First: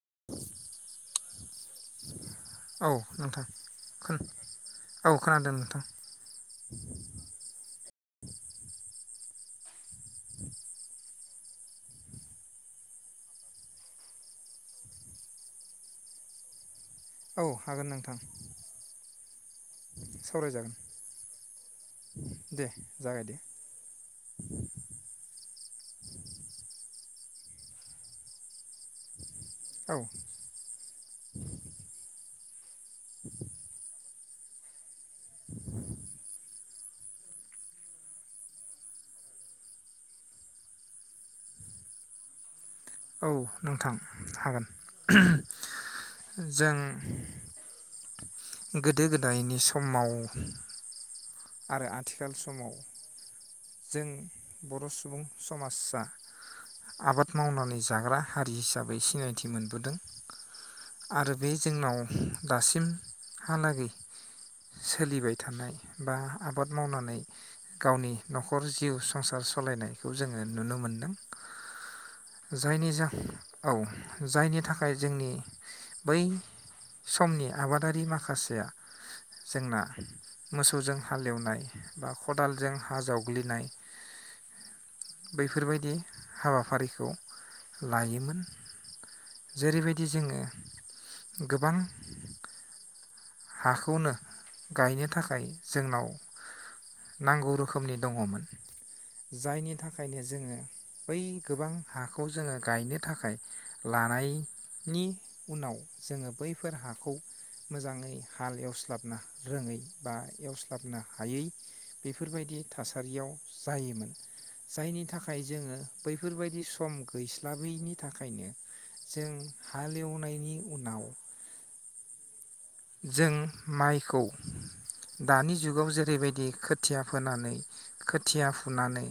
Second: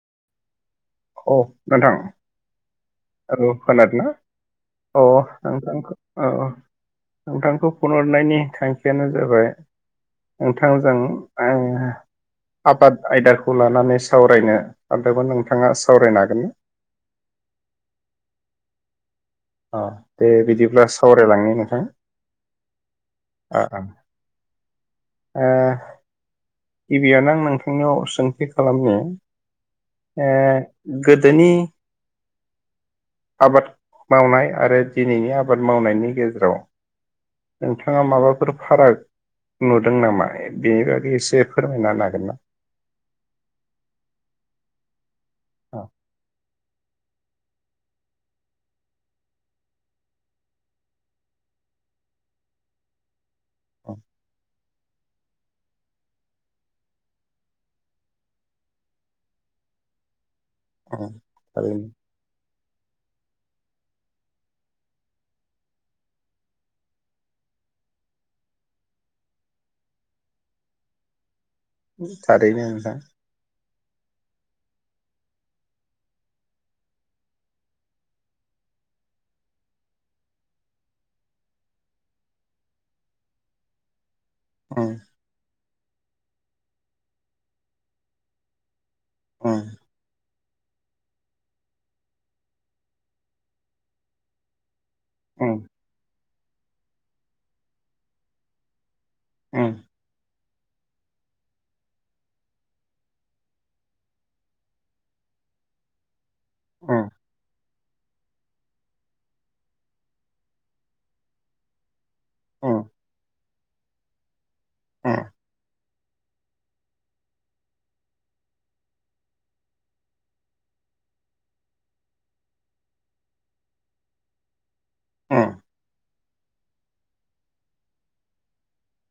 [inaudible] औ नोंथां औ नोंथां हेलौ खोनादोंना खोन औ खोनादों नोंथां नोंथांखौ औ ओ नोंथांखौ फन हरनायनि थांखियानो जाबाय नोंथांजों आबाद आयदाखौ लानानै सावरायनो सानदोंमोन नों नोंथाङा सावरायनो हागोन। औ हागोन नोंथां अ दे सावरायजागोन बिदिब्ला सावरायलांनो नोंथां जागाय दे ओ ओ गिबियावनो आं नोंथांनियाव सोंथि खालामनो औ ओ गोदोनि आबाद मावनाय आरो दिनैनि आबाद मावनायनि गेजेराव नोंथाङा माबाफोर फाराग नुदों नामा बेनि बागै एसे फोरमायना होनो हागोन ना? औ नोंथां हागोन औ जों गोदो गोदायनि समाव आरो आथिखाल समाव औ जों बर' सुबुं समाजा आबाद मावनानै जाग्रा हारि हिसाबै सिनायथि मोनबोदों। उम आरो बे थारैनो जोंनाव दासिमहालागै सोलिबाय थानाय बा आबाद मावनानै गावनि न'खर जिउ संसार सालायनायखौ जोङो नुनो मोनदों। [unintelligible] जायनि नोंथां जाहो औ जायनि थाखाय जोंनि बै समनि आबादारि माखासेया जोंना मोसौजों हालेवनाय बा खदालजों हा जावग्लिनाय औ बेफोरबायदि हाबाफारिखौ लायोमोन। उम जेरैबायदि जोङो गोबां हाखौनो गायनो थाखाय उम जोंनाव नांगौ रोखोमनि दङमोन। जायनि उम थाखायनो जोङो बै गोबां हाखौ जोङो गायनो थाखाय लानायनि उनाव जोङो बैफोर उम हाखौ मोजाङै हाल एवस्लाबनो रोङै बा एवस्लाबनो हायै बेफोरबायदि उम थासारियाव जायोमोन। जायनि उम थाखाय जोङो बैफोरबायदि सम गैस्लाबैनि थाखायनो जों हालेवनायनि उनाव जों माइखौ उम दानि जुगाव जेरैबायदि खोथिया फोनानै खोथिया फुनानै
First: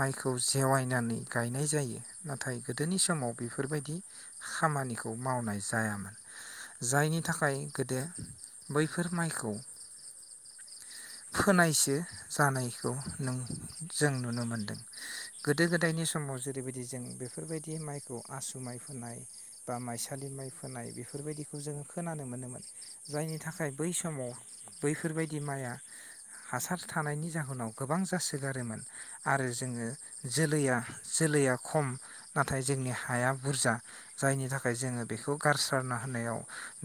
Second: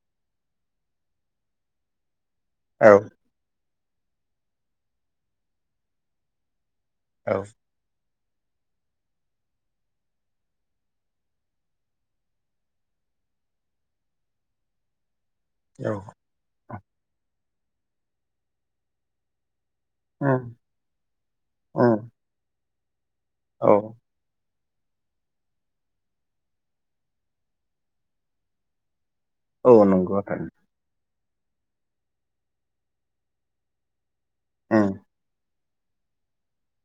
माइखौ जेवायनानै गायनाय जायो। नाथाय औ गोदोनि समाव बेफोरबायदि खामानिखौ मावनाय जायामोन जायनि थाखाय दे बैफोर माइखौ फोनायसो जानायखौ नों जों नुनो मोनदों गोदो औ गोदायनि समाव जेरैबायदि जों बेफोरबायदि बे माइखौ आसु माइ फोनाय बा माइसालि माइ उम फोनाय बेफोरबायदिखौ जोङो उम खोनानो मोनोमोन जायनि औ थाखाय बै समाव बैफोरबायदि माइआ हासार थानायनि जाहोनाव गोबां जासोगारोमोन आरो औ जोङो नंगौ थारैनो जोलैया जोलैया खम नाथाय जोंनि हाया बुरजा जायनि थाखाय उम जोङो बेखौ गारसो गारना होनायाव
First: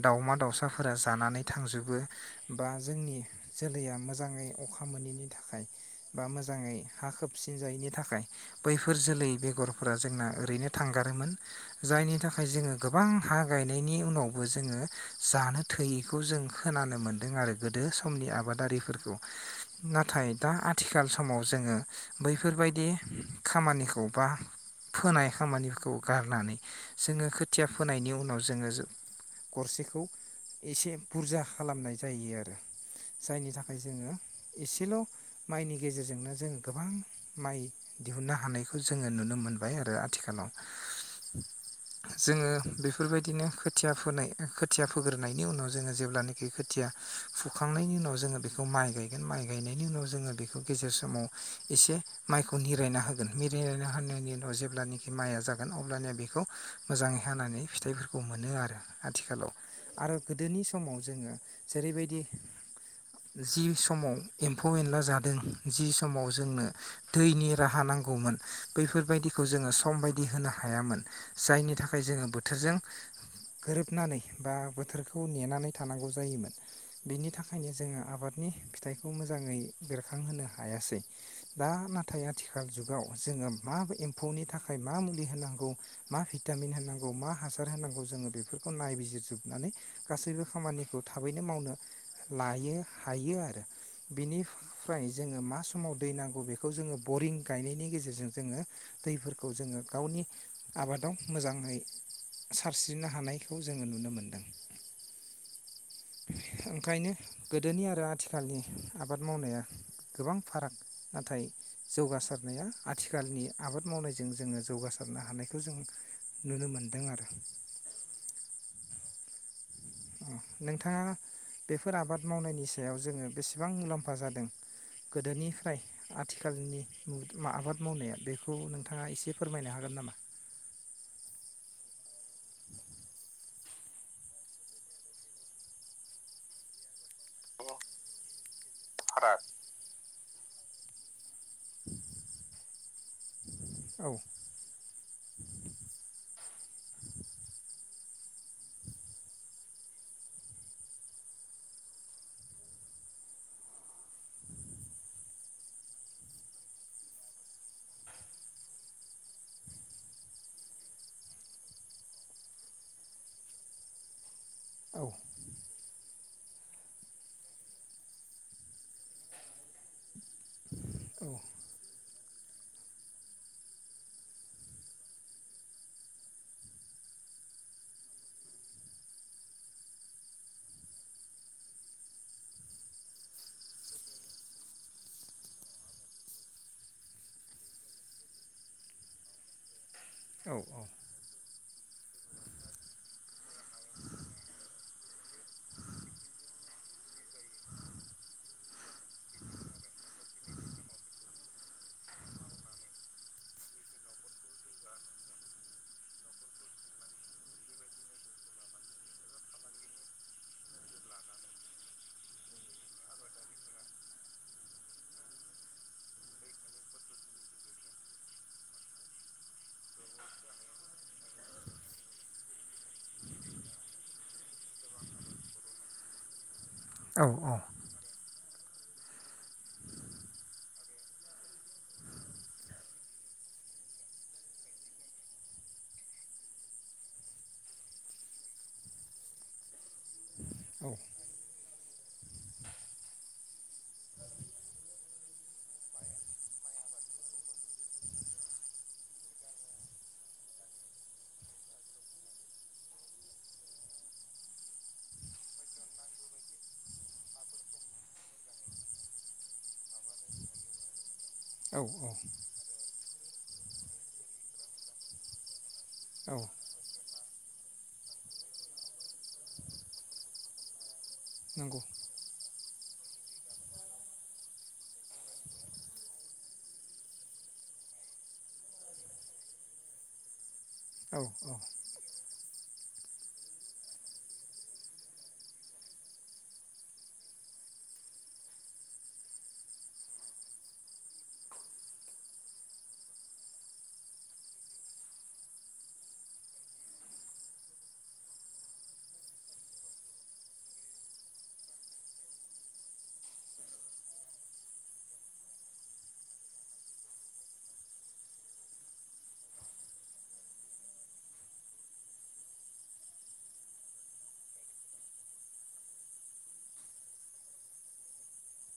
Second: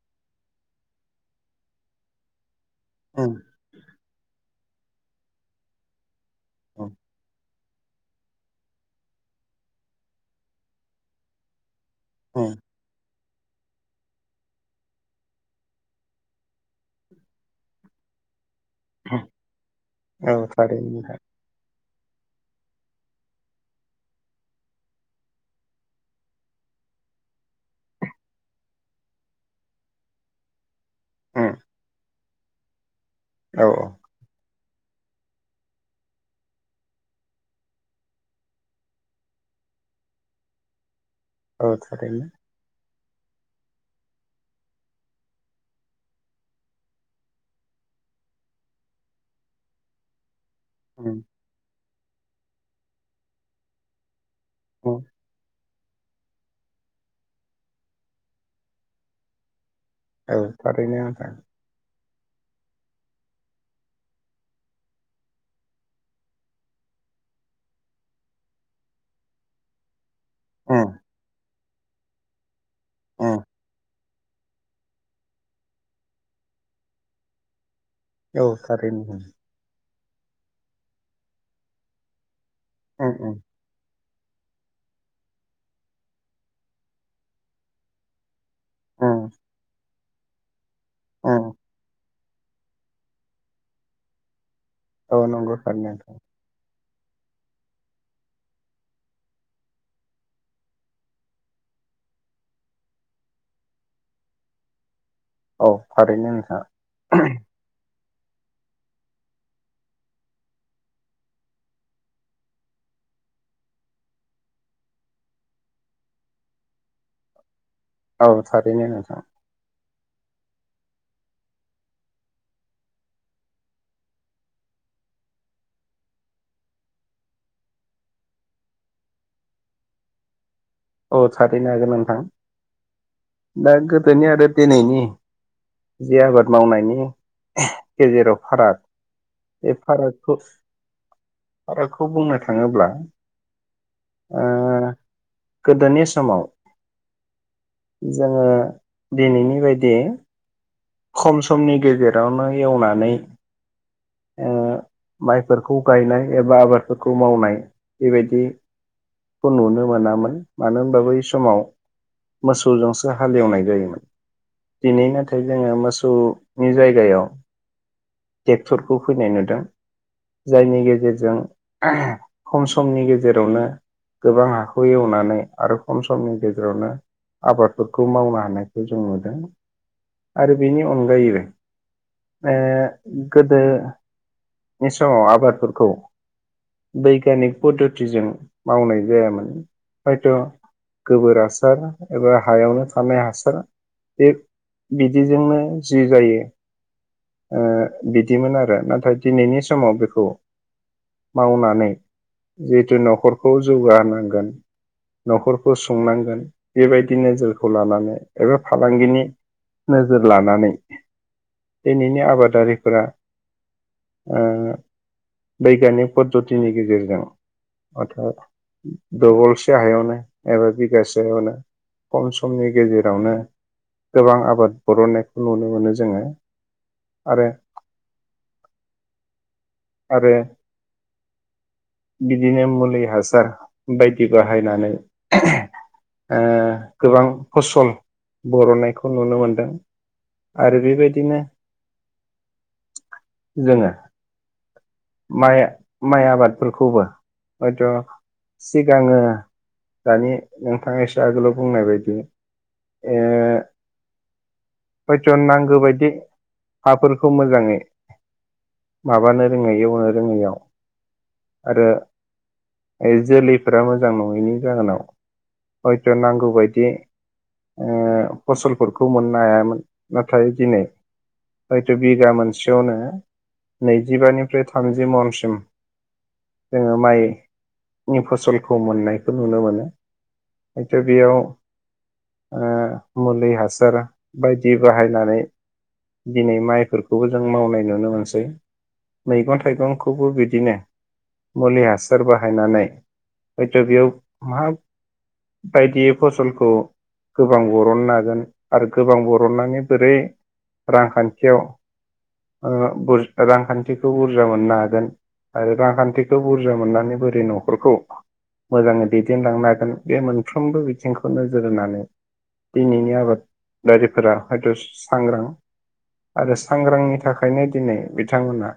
दावमा दावसा फोरा जानानै थांजोबो बा जोंनि उम जोलैया मोजाङै अखा अखा मोनैनि थाखाय बा मोजाङै उम हा खोबसि सिनजायैनि थाखाय बैफोर जोलै बेगरफोरा जोंना ओरैनो थांगारोमोन जायनि थाखाय उम जोङो गोबां हा गायनायनि उनावबो जोङो जानो थोयैखौ जों खोनानो मोन्दों आरो गोदो समनि आबाद आबादारिफोरखौ नाथाय औ दा थारैनो आथिखाल नोंथां समाव जोङो बैफोरबायदि खामानिखौ बा फोनाय खामानिफोरखौ गारनानै जोङो खोथिया फोनायनि उनाव जोङो गरसेखौ एसे बुरजा उम खालामनाय जायो आरो जायनि औ थाखाय औ जोङो एसेल' माइनि गेजेरजोंनो जों गोबां माइ दिहुननो हानायखौ जोङो नुनो मोनबाय आरो आथिखालाव औ थारैनो जोङो बेफोरबायदिनो खोथिया फोनाय खोथिया फोग्रोनायनि उनाव जोङो जेब्लानाखि खोथिया फुखांनायनि उनाव जोङो बेखौ माइ गायगोन माइ गायनायनि उनाव जोङो बेखौ बेखौ गेजेर उम समाव एसे माइखौ निरायना होगोन मिरायलायना हानायनि ओ उम जेब्लानिखि माइ आ जा गोन अब्लानिया बेखौ मोजाङै हानानै फिथाइफोरखौ मोनो आरो आथिखालाव आरो औ गोदोनि थारैनो समाव नोंथां जोङो जेरैबायदि जि समाव एम्फौ एनला जादों जि समाव जोंनो दैनि राहा नांगौमोन बैफोरबायदिखौ जोङो सम बाय नि होनो उम हायामोन जायनि थाखाय जोङो बोथोरजों उम गोरोबनानै बा बोथोरखौ नेनानै थानांगौ जायोमोन बेनि थाखायनो जोङो औ आबादनि थारैनो फिथाइखौ उम मोजाङै बेरखांहोनो हायासै दा नाथाय आथि खाल जुगाव उम जोङो माबा एम फौनि थाखाय मा मुलि होनांगौ मा भिटामिन होनांगौ मा हासार होनांगौ जोङो बेफोरखौ नाय उम जोबनानै गासैबो खामानि खौ थाबैनो उम मावनो लायो हायो आरो बिनि फ्राय औ जोङो नंगौ मा थारैनो समाव दै नोंथां नांगौ बेखौ जोङो बरिं गायनायनि गेजेरजों जोङो दैफोरखौ जोङो गावनि आबादाव मोजाङै सारस्रिनो हानायखौ जोङो नुनो मोन औ थारैनो नोंथाङा थिखालनि आबाद मावनाया गोबां फाराग नाथाय जौगासारनाया आथिखालनि आबाद मावनायजों जोङो जौगासारनो हानायखौ जों नुनो मोनदों आरो औ थारैनो नोंथां अ नोंथाङा बेफोर आबाद मावनायनि सायाव जोङो बेसेबां मुलाम्फा जादों गोदोनिफ्राय आथिखालनि मो आबाद मावनाया बेखौ नोंथाङा एसे फोरमायनो हागोन नामा? औ थारैनो हागोन नोंथां दा गोदोनि आरो दिनैनि जि आबाद मावनायनि गेजेराव फाराग बे फाराग खुस आबादखौ बुंनो थाङोब्ला औ ओ गोदोनि समाव जोङो दिनैनि बायदि खम समनि गेजेरावनो एवनानै ओ माइफोरखौ गायनाय एबा आबादफोरखौ मावनाय बेबायदि खौ नुनो मोनामोन मानो होनबा बै समाव मोसौजोंसो हालेवनाय जायोमोन। औ दिनै नाथाय ओ मोसौनि जायगायाव टेक्टरखौ फैनाय नुदों जायनि गे औ जेरजों खम समनि गेजेरावनो गोबां हाखौ एवनानै आरो खम समनि गेजेरावनो आबादफोरखौ मावनो हानायखौ जों नुदों। आरो बिनि अनगायै ओ गोदोनि समाव आबादफोरखौ बैग्यानिक पद्धथिजों मावनाय जायामोन। हयथ' औ गोबो हासार हासार एबा हायावनो थानाय हासार बे बिदिजोंनो जि जायो ओ बिदिमोन आरो नाथाय दिनैनि समाव बेखौ मावनानै जिहेथु न'खरखौ जौगाहोनांगोन न'खरखौ सुंनांगोन बेबायदि नोजोरखौ लानानै एबा फालांगिनि नोजोर लानानै दिनैनि आबादारिफोरा ओ बैगानिक पद्धतिनि गेजेरजों अर्थ दबलसे हायावनो एबा बिगासेयावनो खम समनि गेजेरावनो गोबां आबाद बरननायखौ नुनो मोनो जोङो। औ आरो औ आरो बिदिनो मुलि हासार बायदि बाहायनानै गोबां ओ फसल बरननायखौ नुनो मोनदों। आरो औ बेबायदिनो जोङो माइ माइ आबादफोरखौबो हयथ' सिगाङो दानि नोंथां एस आगोलाव बुंनाय बायदि ओ हयथ' नांगौ बायदि हाफोरखौ मोजाङै माबानो रोङै एवनो रोङैयाव औ आरो औ जोलैफोरा मोजां नङैनि जाहोनाव हयथ' औ नांगौबायदि ओ फसलफोरखौ मोननो हायामोन नाथाय दिनै नंगौ हयथ' बिगा मोन सेयावनो नैजिबानिफ्राय थामजि मनसिम जोङो माइनि फसलखौ मोननायखौ नुनो मोनो हयथ' औ बेयाव औ ओ मुलि हासार बायदि बाहायनानै दिनै माइफोरखौबो जों मावनाय नुनो मोनसै मैगं थाइगंखौबो बिदिनो मुलि हासार बाहायनानै हयथ' बेयाव मा बायदियै फसलखौ गोबां बरननो हागोन आरो गोबां बरननानै बोरै रांखान्थियाव ओ बुर रांखान्थिखौ बुरजा मोननो हागोन आरो रांखान्थिखौ बुरजा मोननानै बोरै न'खरखौ मोजाङै दैदेनलांनो हागोन बे मोनफ्रोमबो बिथिंखौ नोजोर होनानै दिनैनि आबादारिफोरा हयथ' सांग्रां आरो सांग्रांनि थाखायनो दिनै बिथांमोना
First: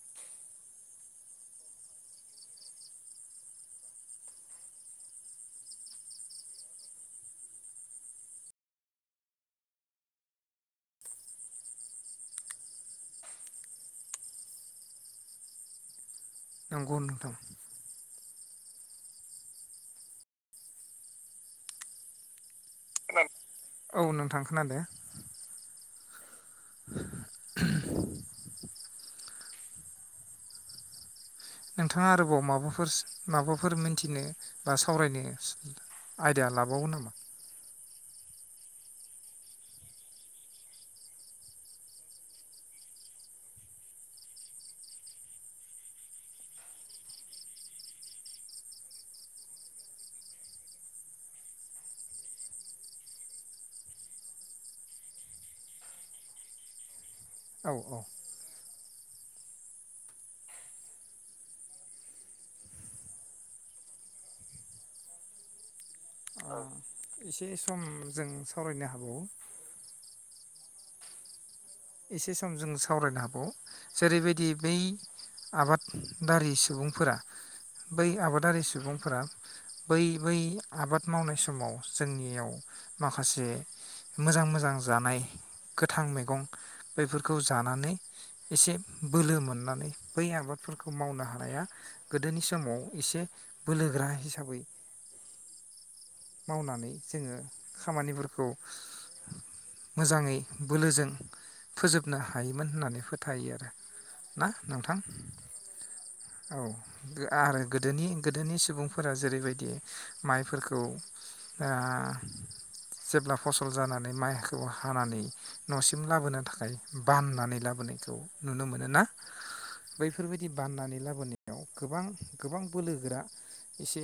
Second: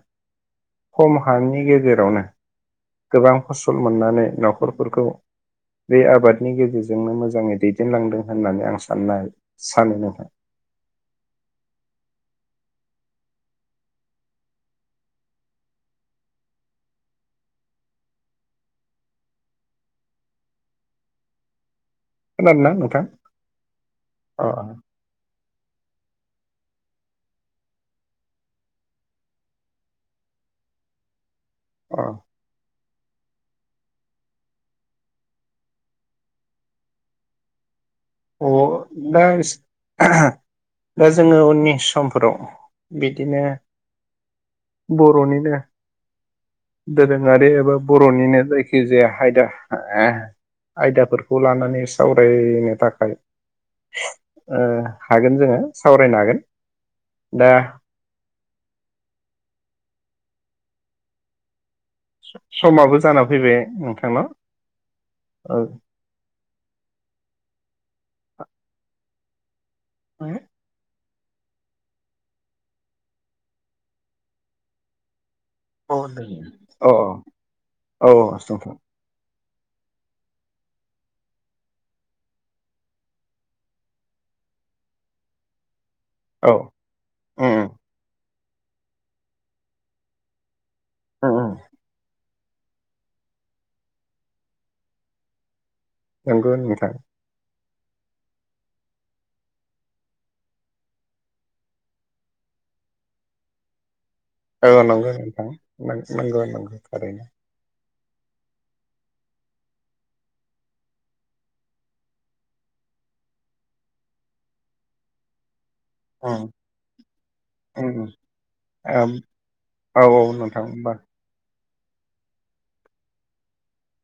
खम हानि गेजेरावनो गोबां फसल मोननानै न'खरफोरखौ बे आबादनि गेजेरजोंनो मोजाङै दैदेनलांदों होननानै आं सानना सानो नोंथां नंगौ नोंथां खोनादोंना नोंथां औ नोंथां अ खोनादो नोंथाङा अ आरोबाव माबाफोर माबाफोर मोनथिनो बा सावरायनो आयदा लाबावो नामा अ दा दा जोङो उननि समफोराव बिदिनो बर'निनो दोरोङारि एबा बर'निनो जायखिजाया आयदा आयदाफोरखौ लानानै सावरायनो थाखाय हागोन ओ हागोन जोङो सावरायनो हागोन दा औ औ समाबो जानानानै फैबाय नोंथांनाव औ एसे सम जों सावरायनो हाबावो हो एसे सम जों सावरायनो हाबावो जेरैबायदि बै दे आबादारि औ सुबुंफोरा बै औ आबादारि नोंथां सुबुंफोरा बै बै आबाद मावनाय समाव जोंनियाव माखासे मोजां मोजां जानाय गोथां मै औ बैफोरखौ जानानै एसे बोलो मोननानै बै आबाद फोरखौ मावनो हानाया गोदोनि सम समाव एसे बोलोगोरा हिसाबै नंगौ मावनानै नोंथां जोङो खामानिफोरखौ मोजाङै बोलोजों फोजोबनो हायोमोन होननानै फोथायो आरो औ नंगौ नोंथां नंगौ औ नंगौ थारैनो आरो गोदोनि गोदोनि सुबुंफोरा जेरैबायदि माइफोरखौ ओ जेब्ला फसल जानानै माइखौ हानानै न' सिम लाबोनो ओम थाखाय बाननानै ओम लाबोनायखौ नुनो मोनोना औ औ बैफोरबायदि नोंथां होमबा बाननानै लाबोनाय। गोबां गोबां बोलोगोरा एसे।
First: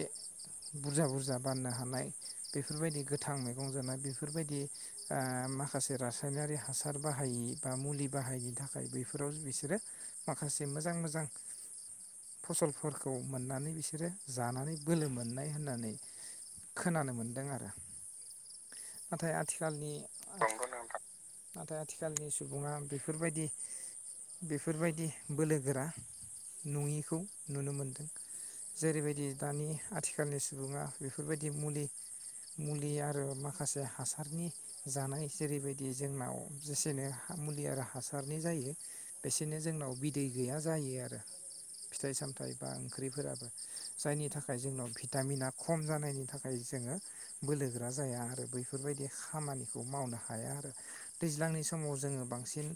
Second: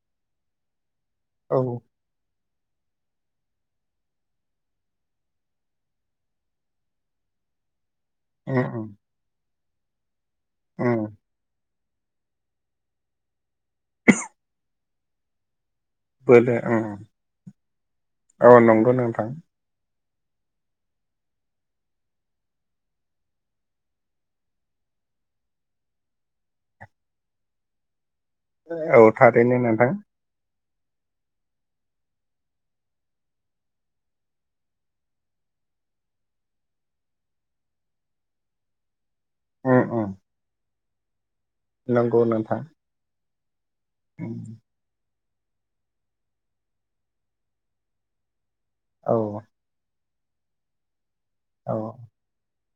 बुरजा बुरजा औ बाननो ओम हानाय बेफोरबायदि गोथां मैगं जानाय बेफोरबायदि ओ माखासे रासायनारि हा हासार बाहायि बा मुलि बाहायनो थाखाय ओम बैफोराव बिसोरो माखासे मोजां ओम मोजां फसलफोरखौ मोननानै बिसोरो जानानै बोलो मोननाय होननानै बोलो ओम खोनानो मोनदों आरो औ नंगौ नोंथां नाथाय आथिखालनि नंगौ नोंथां। नाथाय आथिखालनि सुबुङा बेफोरबायदि बेफोरबायदि बोलो गोरा नुयिखौ नुनो मोनदों। औ जेरैबायदि थारैनो दानि नोंथां आथिखालनि सुबुङा बेफोरबायदि मुलि मुलि आरो माखासे हासारनि जानाय जेरैबायदि जोंनाव जेसेनो मुलि आरो हासारनि जायो। बेसेनो ओम जोंनाव ओम बिदै गैया। जायो आरो। नंगौ फिथाइ-सामथायाइ नोंथां बा ओंख्रिफोराबो जायनि ओम थाखाय जोंनाव भिटामिना खम जानायनि थाखाय जोङो बोलोग्रा जाया आरो बै फोरबायदि औ खामानिखौ मावनो हाया आरो। दैज्लांनि औ समाव जोङो बांसिन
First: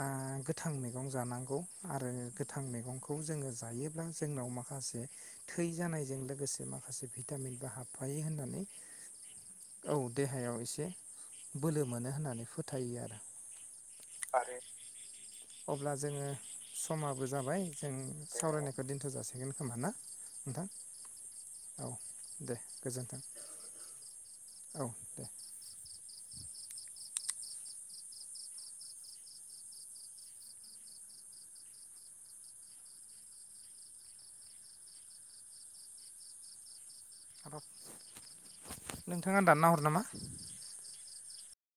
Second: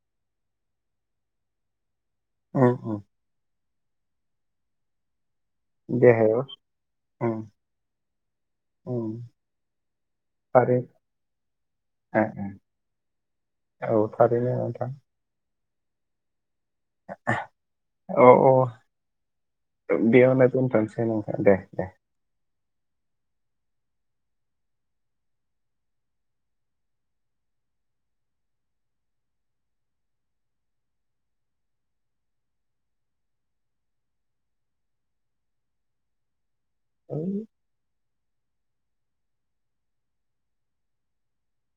ओ गोथां मैगं जानांगौ आरो गोथां ओम ओम मैगंखौ जोङो जायो। ब्ला जोंनाव माखासे थै जानायजों देहायाव लोगोसे माखासे ओम भिटामिनबो हाबफायो होननानै ओम औ देहायाव थारै एसे बोलो मोनो ओ होननानै औ थारैनो आरो नोंथां। अब्ला जोङो। समाबो जाबाय जों औ औ सावरायनायखौ दोनथ' जाासिगोन खोमा ना बेयावनो नोंथां दोनथ'नोसै नोंथां दे औ दे गोजोन्थों। औ दे। आब' [unintelligible] नोंथाङा दानना हर नामा?